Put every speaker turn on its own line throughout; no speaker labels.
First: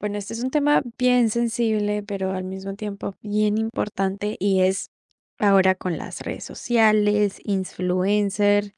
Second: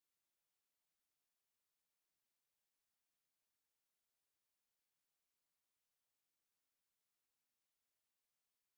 Bueno, este es un tema bien sensible, pero al mismo tiempo bien importante y es ahora con las redes sociales, influencer,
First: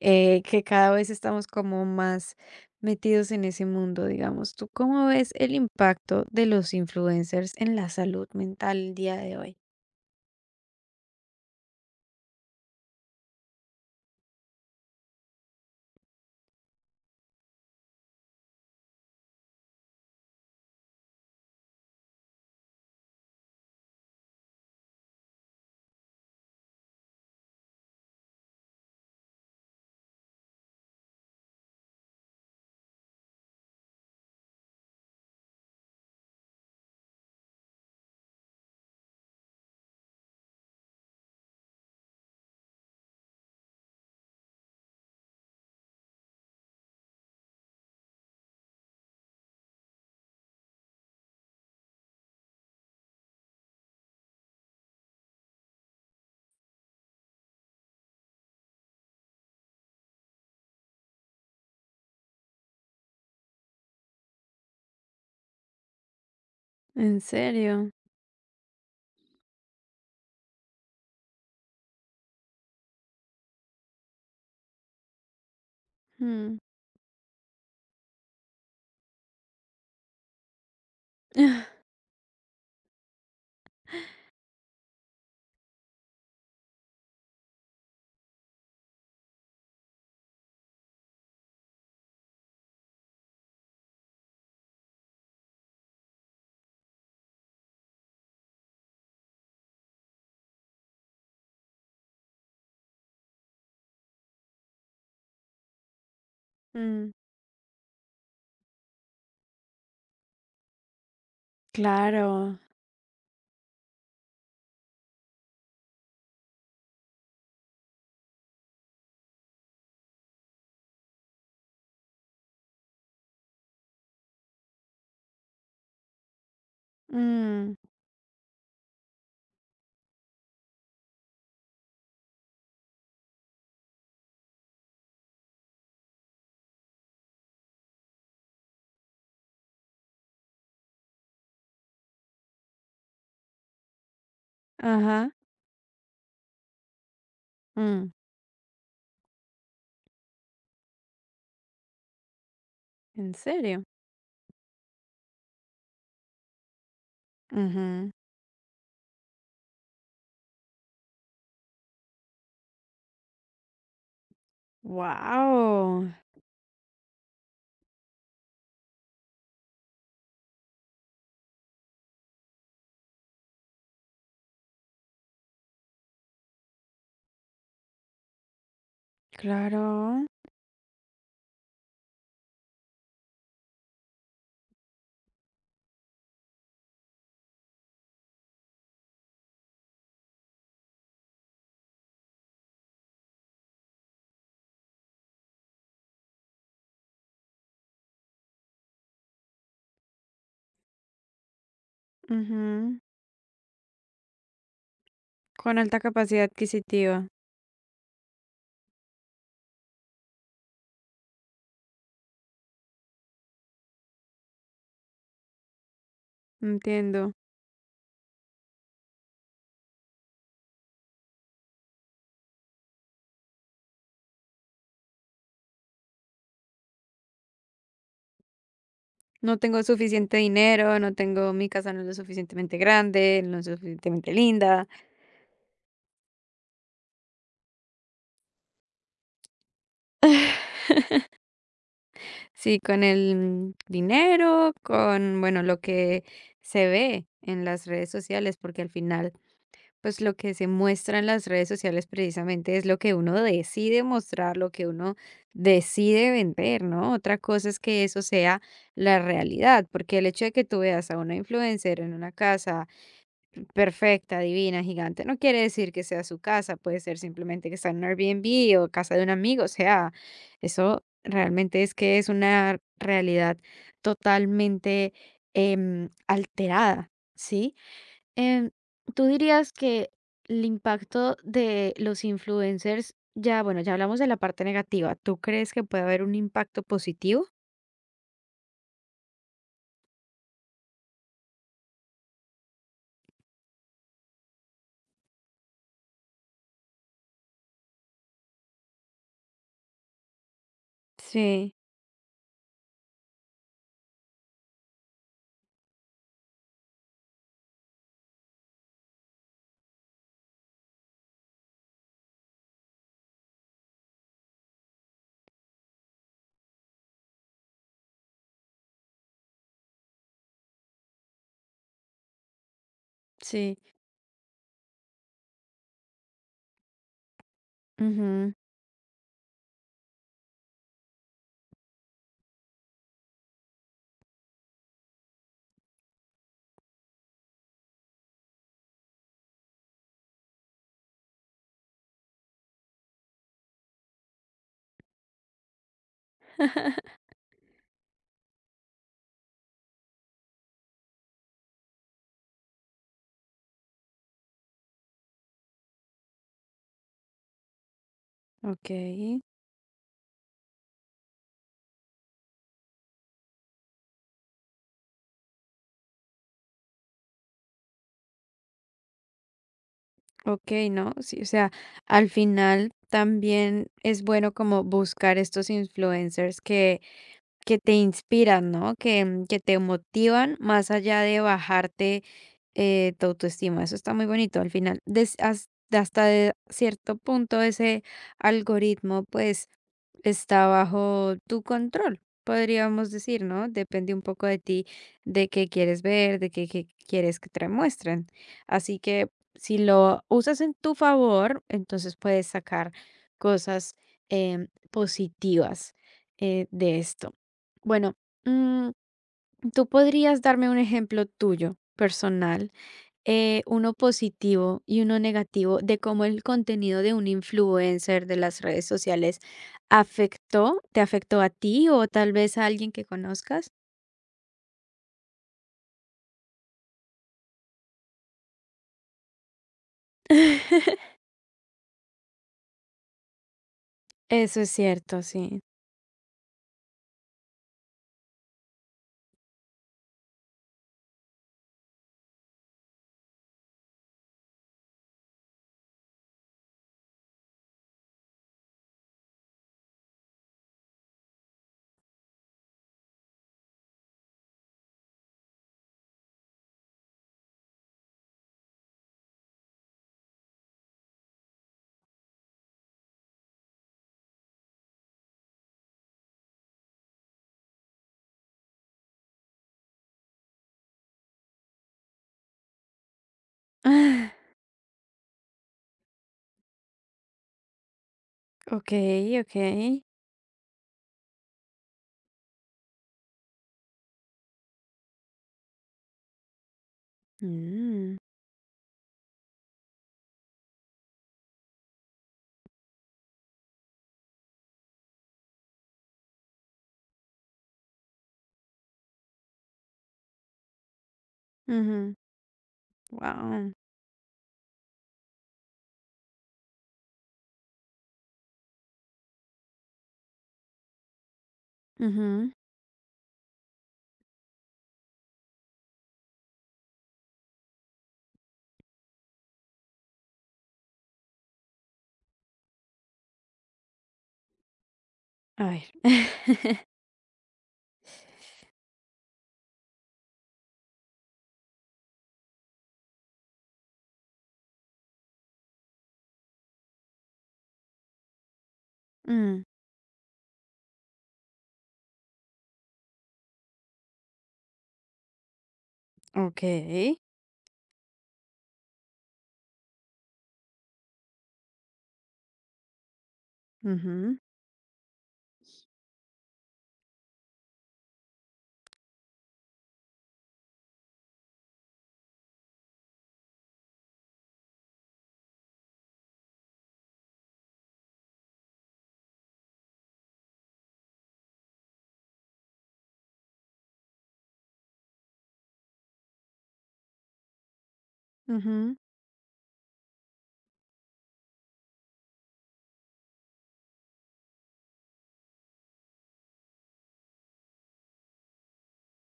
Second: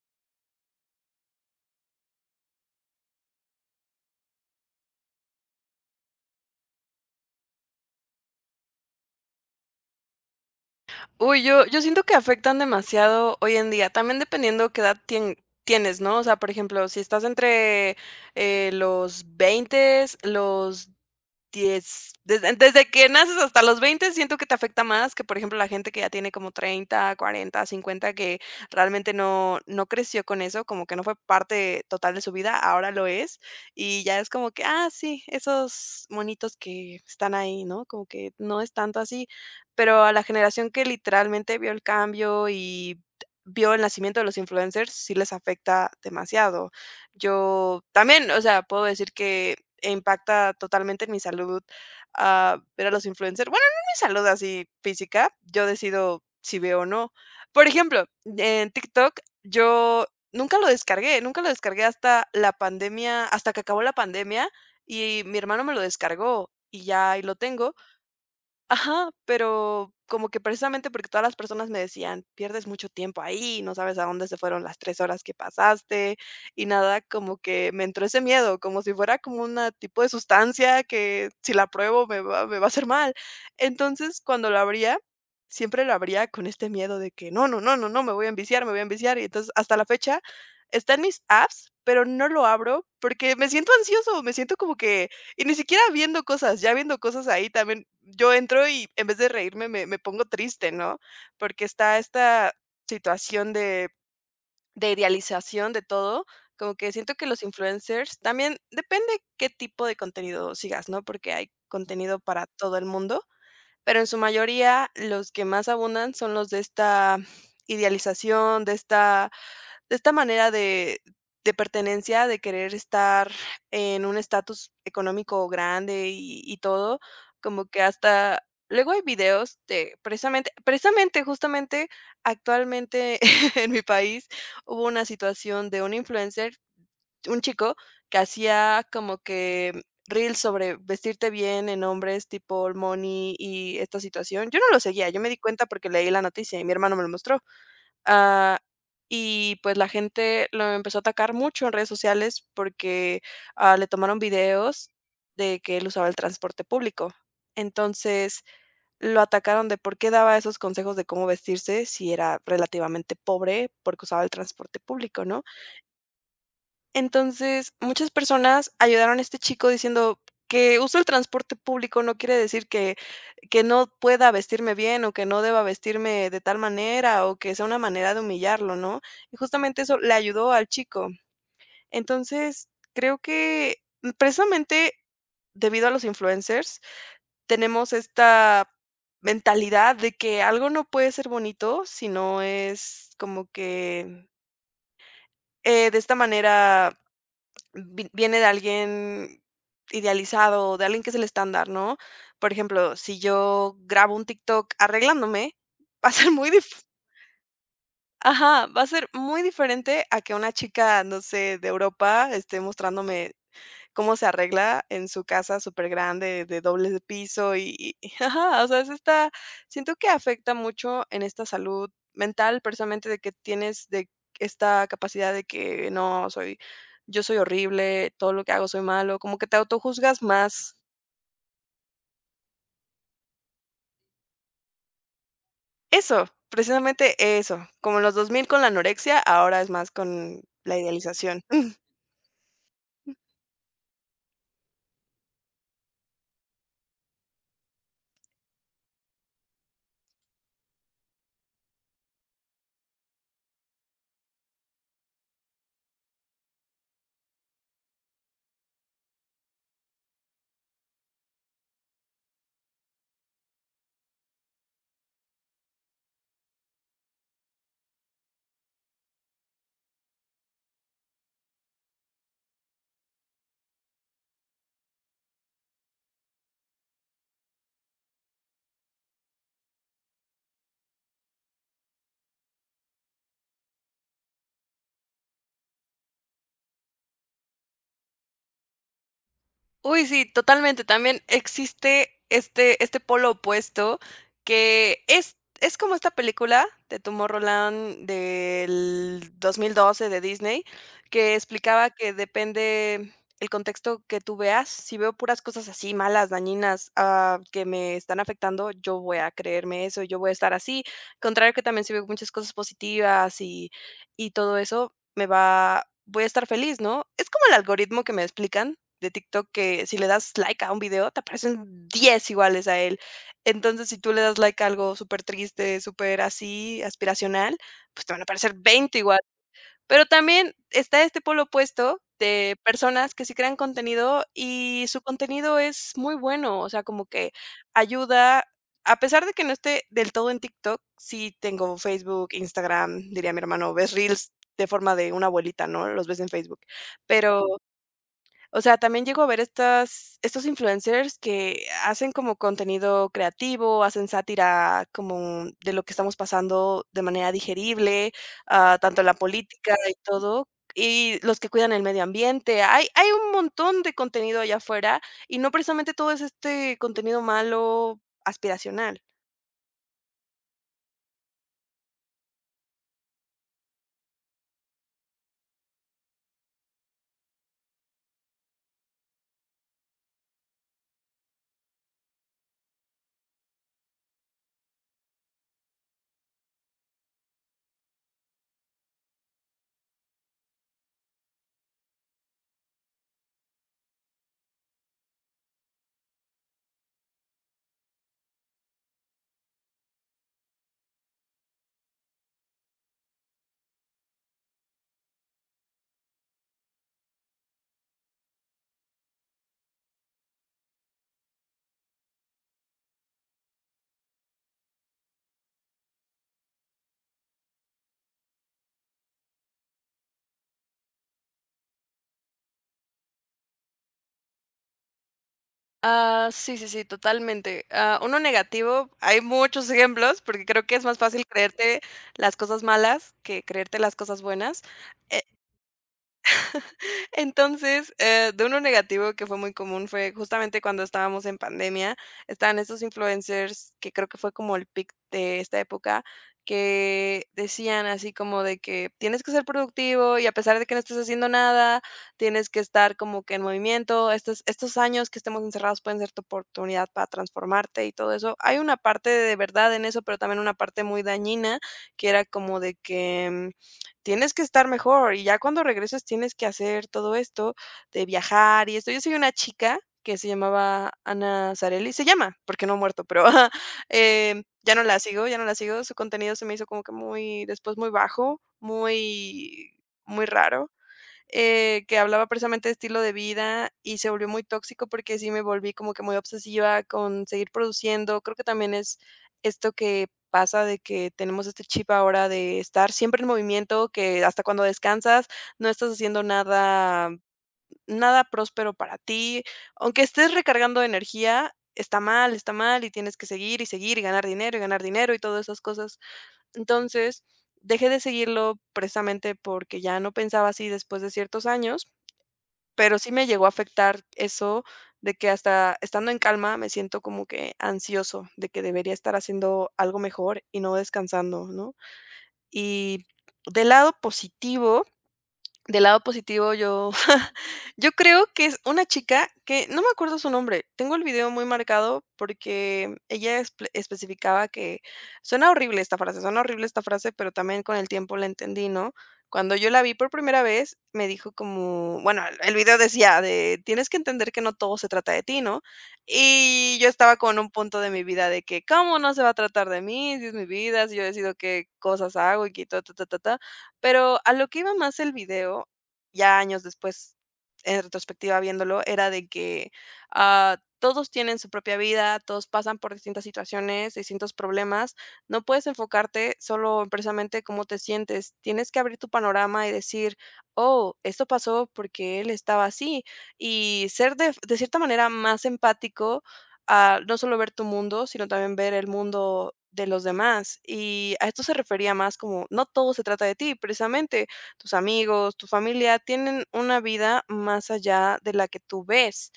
que cada vez estamos como más metidos en ese mundo, digamos. ¿Tú cómo ves el impacto de los influencers en la salud mental el día de hoy?
Uy, yo siento que afectan demasiado hoy en día, también dependiendo qué edad tienes, ¿no? O sea, por ejemplo, si estás entre, los 20, los 10, desde que naces hasta los 20 siento que te afecta más que, por ejemplo, la gente que ya tiene como 30 40 50 que realmente no creció con eso, como que no fue parte total de su vida, ahora lo es, y ya es como que, ah, sí, esos monitos que están ahí, ¿no? Como que no es tanto así, pero a la generación que literalmente vio el cambio y vio el nacimiento de los influencers, sí les afecta demasiado. Yo también, o sea, puedo decir que impacta totalmente en mi salud, ver a los influencers. Bueno, no en mi salud así física, yo decido si veo o no. Por ejemplo, en TikTok yo nunca lo descargué, nunca lo descargué hasta la pandemia, hasta que acabó la pandemia y mi hermano me lo descargó y ya
¿En
ahí lo tengo.
serio?
Ajá, pero como que precisamente porque todas las personas me decían: "Pierdes mucho tiempo ahí, no sabes a dónde se fueron las 3 horas que pasaste",
Mm.
y nada, como que me entró ese miedo, como si fuera como una tipo de sustancia que si la pruebo me va a hacer mal. Entonces, cuando lo abría, siempre lo abría con este miedo de que: "No, no, no, no, no, me voy a enviciar, me voy a enviciar", y entonces, hasta la fecha está en mis apps, pero no lo abro porque me siento ansioso, me siento como que y ni siquiera viendo cosas, ya viendo cosas ahí también, yo entro y en vez de reírme me pongo triste, ¿no? Porque está esta situación de idealización de todo, como que
Mm,
siento que los influencers también depende qué tipo de contenido sigas, ¿no? Porque hay contenido para
claro.
todo el mundo, pero en su mayoría los que más abundan son los de esta idealización, de esta manera de pertenencia, de querer estar en un estatus económico grande y todo, como
Mm,
que hasta luego hay videos de precisamente, justamente, actualmente en mi país hubo una situación de un influencer, un chico que hacía como que reels sobre vestirte bien en hombres, tipo Old Money y esta situación. Yo no lo seguía, yo me
ajá.
di cuenta porque leí la noticia y mi hermano me lo mostró.
Mm,
Ah, y pues la gente lo empezó a atacar mucho en redes sociales porque,
¿en serio?
le tomaron videos de que él usaba el transporte público. Entonces, lo atacaron de por qué daba esos consejos de cómo vestirse si era relativamente pobre, porque usaba el transporte público, ¿no?
Wow.
Entonces, muchas personas ayudaron a este chico diciendo que uso el transporte público no quiere decir que no pueda vestirme bien o que no deba vestirme de tal manera o que sea una manera de humillarlo, ¿no? Y justamente eso le
Claro.
ayudó al chico. Entonces, creo que precisamente debido a los influencers tenemos esta mentalidad de que algo no puede ser bonito si no es como que, de esta manera viene de alguien idealizado, de alguien que es el estándar, ¿no? Por ejemplo,
Ujú,
si yo grabo un TikTok arreglándome,
con alta
va a ser
capacidad
muy dif-
adquisitiva,
Ajá, va a ser muy diferente a que una chica, no sé, de Europa esté mostrándome cómo se arregla en su casa súper grande, de doble de
entiendo.
piso y ajá, o sea, es esta siento que afecta mucho en esta salud mental, precisamente de que tienes de esta capacidad de que no soy yo soy horrible, todo lo que hago soy malo, como que
No
te
tengo
autojuzgas
suficiente
más.
dinero, no tengo, mi casa no es lo suficientemente grande, no es lo suficientemente linda.
Eso, precisamente eso, como en los 2000 con la anorexia, ahora es más con la idealización.
Sí, con
Mm.
el dinero, con, bueno, lo que se ve en las redes sociales, porque al final, pues lo que se muestra en las redes sociales precisamente es lo que uno decide mostrar, lo que uno decide vender, ¿no? Otra cosa es que eso sea la realidad, porque el hecho de que tú veas a una influencer en una casa, perfecta, divina, gigante. No quiere decir que sea su casa, puede ser simplemente que está en un Airbnb o casa de un amigo, o sea, eso realmente es que es una realidad totalmente alterada, ¿sí? Em, ¿Tú dirías que el impacto de los influencers, ya, bueno, ya hablamos de la parte negativa? ¿Tú crees que puede haber un impacto positivo?
Uy, sí, totalmente. También existe este, este polo opuesto que es, como esta película de Tomorrowland del 2012 de Disney, que
Sí,
explicaba que depende el contexto que tú veas. Si veo puras cosas así malas, dañinas, que me están afectando, yo voy a creerme eso, yo voy a estar así. Contrario que también si veo muchas cosas positivas y todo eso, me va, voy a estar feliz, ¿no? Es como el algoritmo que me explican de TikTok que si le das like a un video, te aparecen 10 iguales a él.
sí.
Entonces, si tú le das like a algo súper triste súper así, aspiracional, pues te van a aparecer
Ujú,
20 igual. Pero también está este polo opuesto de personas que sí crean contenido y su contenido es muy bueno, o sea, como que ayuda, a pesar de que no esté del todo en TikTok, sí tengo Facebook, Instagram, diría mi hermano, ves reels de forma de una abuelita, ¿no? Los ves en Facebook, pero o sea, también llego a ver estas estos influencers que hacen como contenido creativo, hacen sátira como de lo que estamos pasando de manera digerible,
ok.
tanto en la política y todo, y los que cuidan el medio ambiente. Hay un montón de contenido allá afuera, y no precisamente todo es este contenido malo aspiracional.
Okey, no, sí, o sea, al final también es bueno como buscar estos influencers que te inspiran, ¿no? Que que te motivan más allá de bajarte, tu autoestima. Eso está muy bonito. Al final, des has hasta de cierto punto ese algoritmo, pues, está bajo tu control, podríamos decir, ¿no? Depende un poco de ti, de qué quieres ver, qué quieres que te muestren. Así que si lo usas en tu favor, entonces puedes sacar cosas positivas de esto. Bueno, mm, ¿tú podrías darme un ejemplo tuyo, personal, uno positivo y uno negativo de cómo el contenido de un influencer de las redes sociales afectó, te afectó a ti o tal vez a alguien que conozcas?
Ah, sí, sí, sí, totalmente. Ah, uno negativo, hay muchos ejemplos, porque creo que es más fácil creerte las cosas malas que creerte las cosas
Eso
buenas.
es cierto, sí.
Entonces, de uno negativo que fue muy común fue justamente cuando estábamos en pandemia, estaban estos influencers que creo que fue como el pic de esta época, que decían así como de que tienes que ser productivo y a pesar de que no estés haciendo nada, tienes que estar como que en movimiento, estos, estos años que estemos encerrados pueden ser tu oportunidad para transformarte y todo eso. Hay una parte de verdad en eso, pero también una parte muy dañina, que era como de que tienes que estar mejor, y ya cuando regresas tienes que hacer todo esto de viajar y esto. Yo seguía una chica que se llamaba Ana Sarelli, se llama, porque no ha muerto, pero, ya no la sigo, ya no la sigo, su contenido se me hizo como que muy después muy bajo,
Okey,
muy
okey.
muy raro que hablaba precisamente de estilo de vida y se volvió muy tóxico porque sí me volví como que muy obsesiva con seguir
Mm,
produciendo. Creo que también es esto que pasa de que tenemos este chip ahora de estar siempre en movimiento, que hasta cuando descansas no estás haciendo nada, nada próspero para ti. Aunque estés recargando energía,
ujú.
está mal y tienes que seguir y
Guau.
seguir y ganar dinero y ganar dinero y todas esas cosas. Entonces, dejé de seguirlo precisamente porque ya no pensaba así después de ciertos años
Ujú.
pero sí me llegó a afectar eso de que hasta estando en calma me siento como que ansioso de que debería estar haciendo algo mejor y no descansando, ¿no? Y del lado positivo
A
del lado
ver.
positivo, yo yo creo que es una chica que no me acuerdo su nombre. Tengo el video muy marcado porque ella especificaba que suena horrible esta frase, suena horrible esta frase, pero también con el tiempo la entendí, ¿no? Cuando
Mm,
yo la vi por primera vez, me dijo como bueno, el video decía de: "Tienes que entender que no todo se trata de ti", ¿no? Y yo estaba
okey.
con un punto de mi vida de que: "¿Cómo no se va a tratar de mí? Si es mi vida, si yo decido qué cosas hago y que ta, ta, ta, ta, ta". Pero a
Ujú,
lo que iba más el video, ya años después, en retrospectiva viéndolo, era de que, todos tienen su propia vida, todos pasan por distintas situaciones, distintos problemas. No puedes enfocarte solo en precisamente cómo te sientes. Tienes que abrir tu panorama y decir: "Oh, esto pasó porque él estaba así", y ser de cierta manera más empático a no solo ver tu mundo, sino también ver el mundo de los demás. Y a esto se refería más como, no todo se trata de ti, precisamente tus amigos, tu familia tienen una vida más allá de la que tú ves.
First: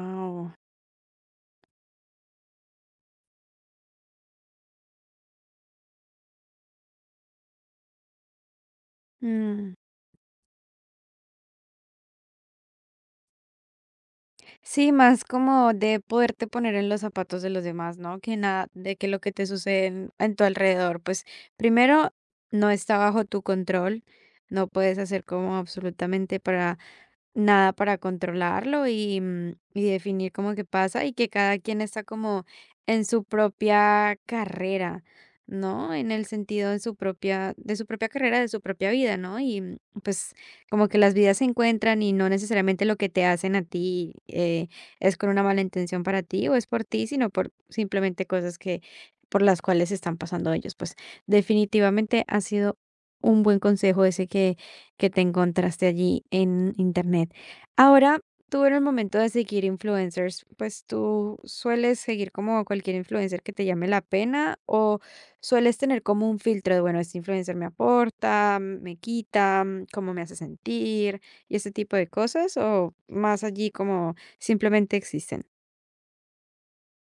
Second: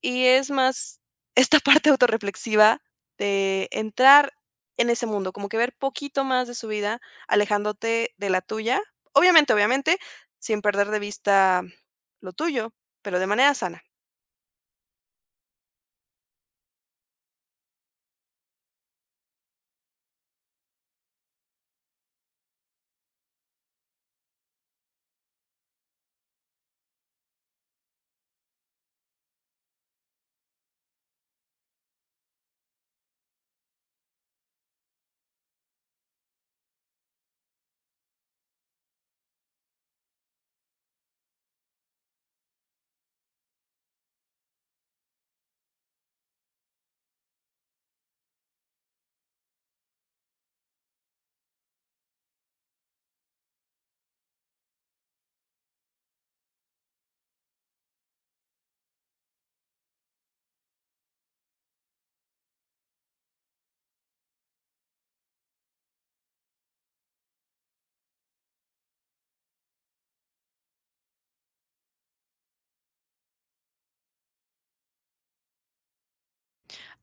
Y es más esta parte autorreflexiva de entrar en ese mundo, como que ver poquito más de su vida, alejándote de la tuya. Obviamente,
mm.
obviamente, sin perder de vista lo tuyo, pero de manera sana.
Sí, más como de poderte poner en los zapatos de los demás, ¿no? Que nada, de que lo que te sucede en tu alrededor, pues primero, no está bajo tu control, no puedes hacer como absolutamente para nada para controlarlo y definir cómo que pasa y que cada quien está como en su propia carrera, ¿no? En el sentido de su propia carrera, de su propia vida, ¿no? Y pues como que las vidas se encuentran y no necesariamente lo que te hacen a ti es con una mala intención para ti o es por ti, sino por simplemente cosas que por las cuales están pasando ellos. Pues definitivamente ha sido un buen consejo ese que te encontraste allí en internet. Ahora, tú en el momento de seguir influencers, pues tú sueles seguir como cualquier influencer que te llame la pena o sueles tener como un filtro de, bueno, este influencer me aporta, me quita, cómo me hace sentir y ese tipo de cosas o más allí como simplemente existen.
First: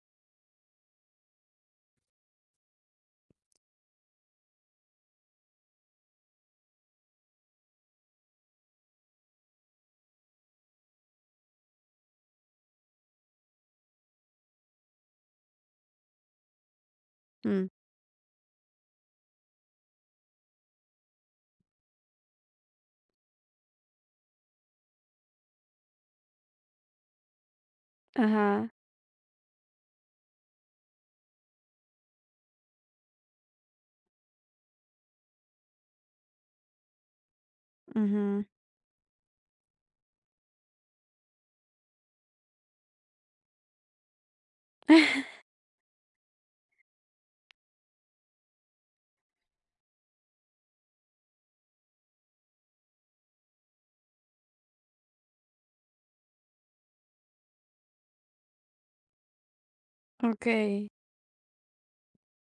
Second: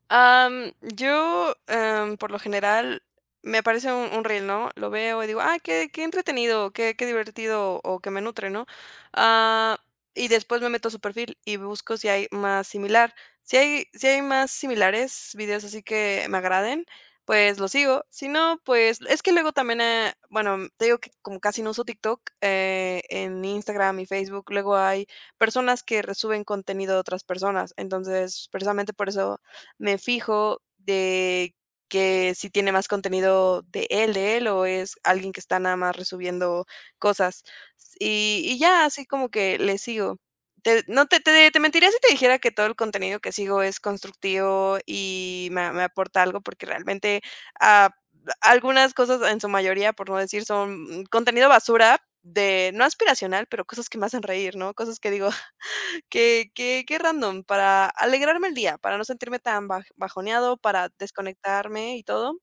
Yo, por lo general, me aparece un reel, ¿no? Lo veo y digo: "Ah, qué qué entretenido, qué qué divertido o que me nutre", ¿no? Ah, y después me meto a su perfil y busco si hay más similar. Si hay si hay más similares, videos así que me agraden, pues
Mm,
los sigo. Si no, pues es que luego también, bueno, te digo que como casi no uso TikTok, en Instagram y Facebook luego hay personas que resuben contenido de otras personas. Entonces,
ajá.
precisamente por eso me fijo de que si tiene más contenido de él, o es alguien que está nada más resubiendo cosas.
Ujú.
Y ya, así como que le sigo. Te mentiría si te dijera que todo el contenido que sigo es constructivo y me aporta algo, porque realmente, ah, algunas cosas, en su mayoría, por no decir, son contenido basura de no aspiracional, pero cosas que me hacen reír, ¿no? Cosas que digo: Qué qué qué random, para alegrarme el día, para no sentirme tan
Ok.
bajoneado, para desconectarme y todo.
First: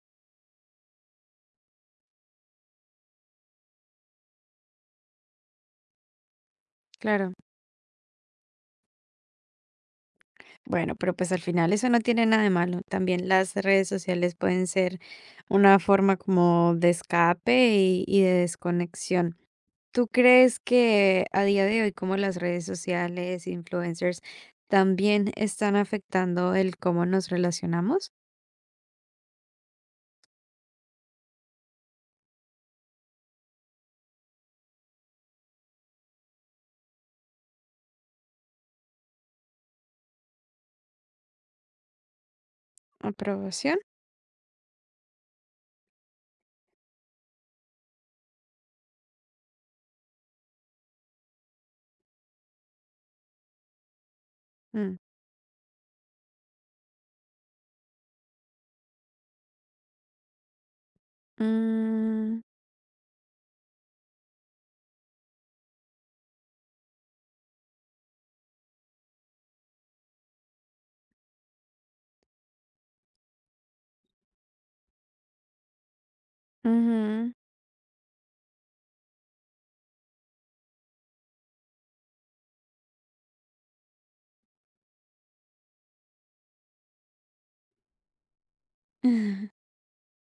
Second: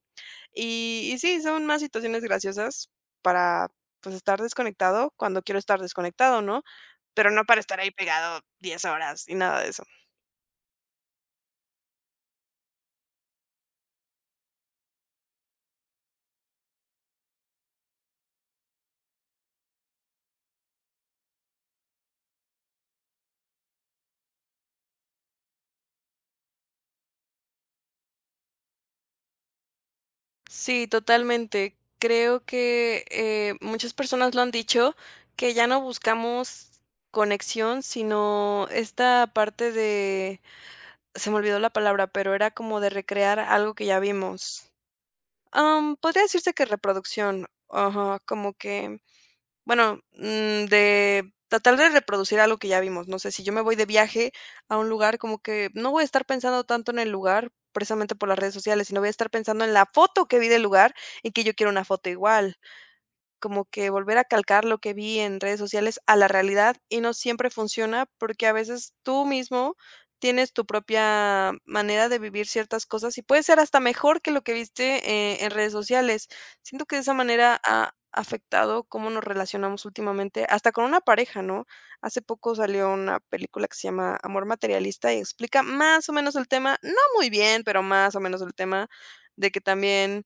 Y sí, son más situaciones graciosas para, pues, estar desconectado cuando quiero estar desconectado, ¿no? Pero
Claro.
no para estar ahí pegado 10 horas y nada de eso.
Bueno, pero pues al final eso no tiene nada de malo. También las redes sociales pueden ser una forma como de escape y de desconexión. ¿Tú crees que a día de hoy como las redes sociales, influencers, también están afectando el cómo nos relacionamos?
Sí, totalmente. Creo que, muchas personas lo han dicho, que ya no buscamos conexión, sino esta parte de se me olvidó la palabra, pero era como de recrear algo
¿Aprobación?
que ya vimos. Podría decirse que reproducción, ajá, como que, bueno, de tratar de reproducir algo que ya vimos. No sé, si yo me voy de viaje a un
Mm.
lugar, como que no voy a estar pensando tanto en el lugar, precisamente por las redes sociales, sino voy a estar pensando en la foto que vi del lugar y que yo quiero una foto
Mm,
igual como que volver a calcar lo que vi en redes sociales a la realidad y no siempre funciona porque a veces tú mismo tienes tu propia manera de vivir ciertas cosas y puede ser hasta mejor que lo que viste, en redes sociales. Siento que de esa
ujú.
manera ha afectado cómo nos relacionamos últimamente, hasta con una pareja, ¿no? Hace poco salió una película que se llama Amor materialista y explica más o menos el tema, no muy bien, pero más o menos el tema de que también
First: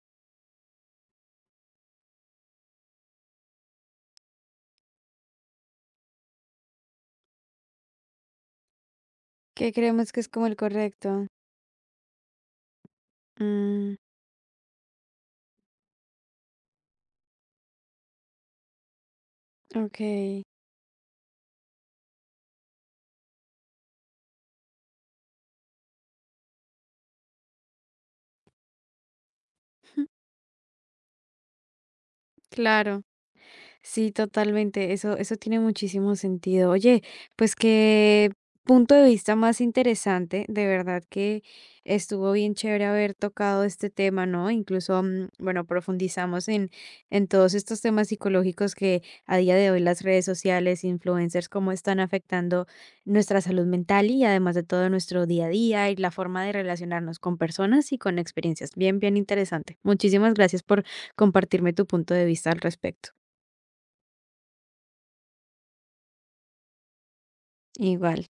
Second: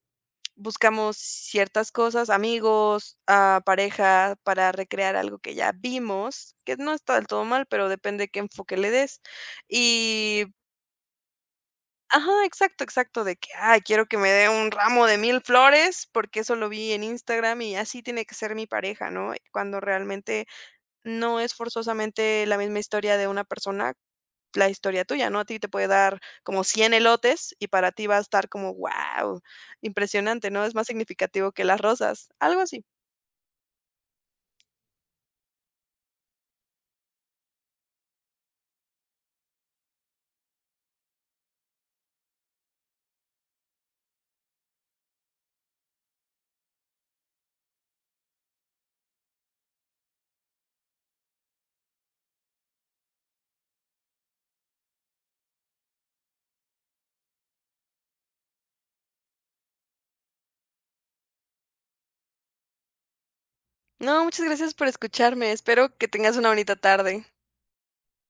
buscamos ciertas cosas, amigos, pareja, para recrear algo que ya vimos, que no está del todo mal, pero depende qué enfoque le des.
¿Qué creemos que es
Y
como el correcto?
ajá, exacto, exacto, de que, ay,
Mm,
quiero que me dé un ramo de 1000 flores, porque eso lo vi en Instagram y así tiene que ser mi pareja, ¿no? Cuando
ok,
realmente no es forzosamente la misma historia de una persona, la historia tuya, ¿no? A ti te puede dar como 100 elotes y para ti va a estar como, wow impresionante, ¿no? Es más significativo que las rosas, algo así.
claro. Sí, totalmente. Eso tiene muchísimo sentido. Oye, pues qué punto de vista más interesante. De verdad que estuvo bien chévere haber tocado este tema, ¿no? Incluso, bueno, profundizamos en todos estos temas psicológicos que a día de hoy las redes sociales, influencers, cómo están afectando nuestra salud mental y además de todo nuestro día a día y la forma de relacionarnos con personas y con experiencias. Bien, bien interesante. Muchísimas gracias por compartirme tu punto de vista al respecto.
No, muchas gracias por escucharme. Espero que tengas una bonita tarde.
Igual.